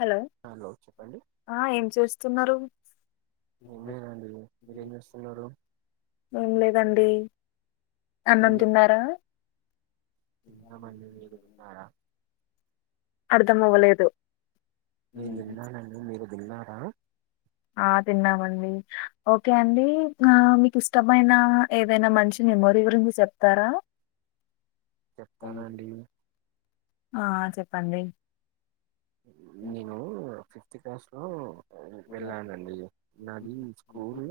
Hello ఆ ఏం చేస్తున్నారు? ఏం లేదండి మీరేం చేస్తున్నారు ఏం లేదండి. అన్నం తిన్నారా? తిన్నాం అండి. మీరు తిన్నారా? అర్థం అవ్వలేదు. నేను తిన్నానండి మీరు తిన్నారా ఆ తిన్నామండి. ఓకే అండి ఆ మీకు ఇష్టమైన ఏదైనా మంచి మెమొరి గురించి చెప్తారా. చెప్తానండి. ఆ చెప్పండి. నేను ఫిఫ్త్ క్లాస్ లో వెళ్ళానండి నాది స్కూల్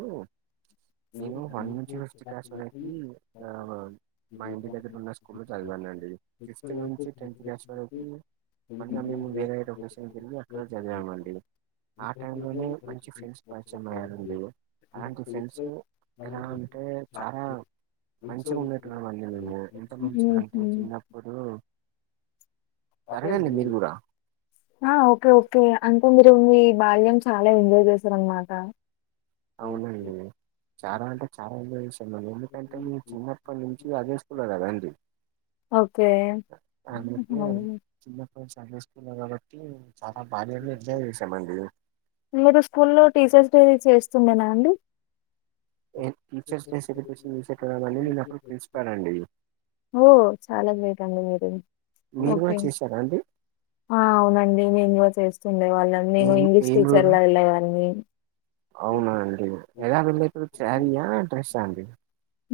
నేను వన్ నుంచి ఫిఫ్త్ క్లాస్ వరకి ఆ మా ఇంటి దగ్గర ఉన్న స్కూల్ చదివానండి. ఫిఫ్త్ నుంచి టెన్త్ క్లాస్ వరకి వినిపిస్తుందా? లొకేషన్ కెళ్ళి అక్కడ చదివామండి. ఆ టైంలోనే మంచి ఫ్రెండ్స్ పరిచయమయ్యారండి అలాంటి ఫ్రెండ్స్ ఎలా అంటే చాలా మంచిగ హుహు. ఉండేటోళ్ళమండి మేము ఎంత మంచిగ అంటే చిన్నప్పుడు జరగండి మీరు గూడా ఆ ఓకే ఓకే అంటే మీరు మీ బాల్యం చాలా ఎంజాయ్ చేశారన్నమాట అవునండి చాలా అంటే చాలా ఎంజాయ్ చేస్ ఎందుకంటే మీ చిన్నప్పటి నుంచి అదే స్కూల్ లో గదండి. ఓకే చిన్నప్పటి నుంచి అదే కాబట్టి చాలా బాల్యంలో ఎంజాయ్ చేసామండి. మీరు స్కూల్లో టీచర్స్ డే చేస్తుండేనా అండి. టీచర్స్ డే సెలబ్రేషన్ పిలిస్తే ఎట్లా రావాలి అని నేనప్పుడు ప్రిన్సిపాల్ అండి. ఓ చాలా గ్రేట్ అండి మీర్ మీరు ఓకే కూడా చేశారా అండి ఆ అవునండి. నేన్ గూడ చేస్తుండే వాళ్ళ నేను ఏం ఇంగ్లీష్ ఏం టీచర్ రూల్ గా యెళ్ళేదాన్ని అవునా అండి ఎలా వెళ్ళారు శారీయా డ్రెస్సా అండి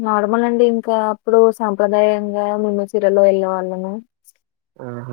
నార్మల్ అండి ఇంకా అప్పుడు సాంప్రదాయంగా మేము చీరలో వెళ్ళే వాళ్ళము ఆహా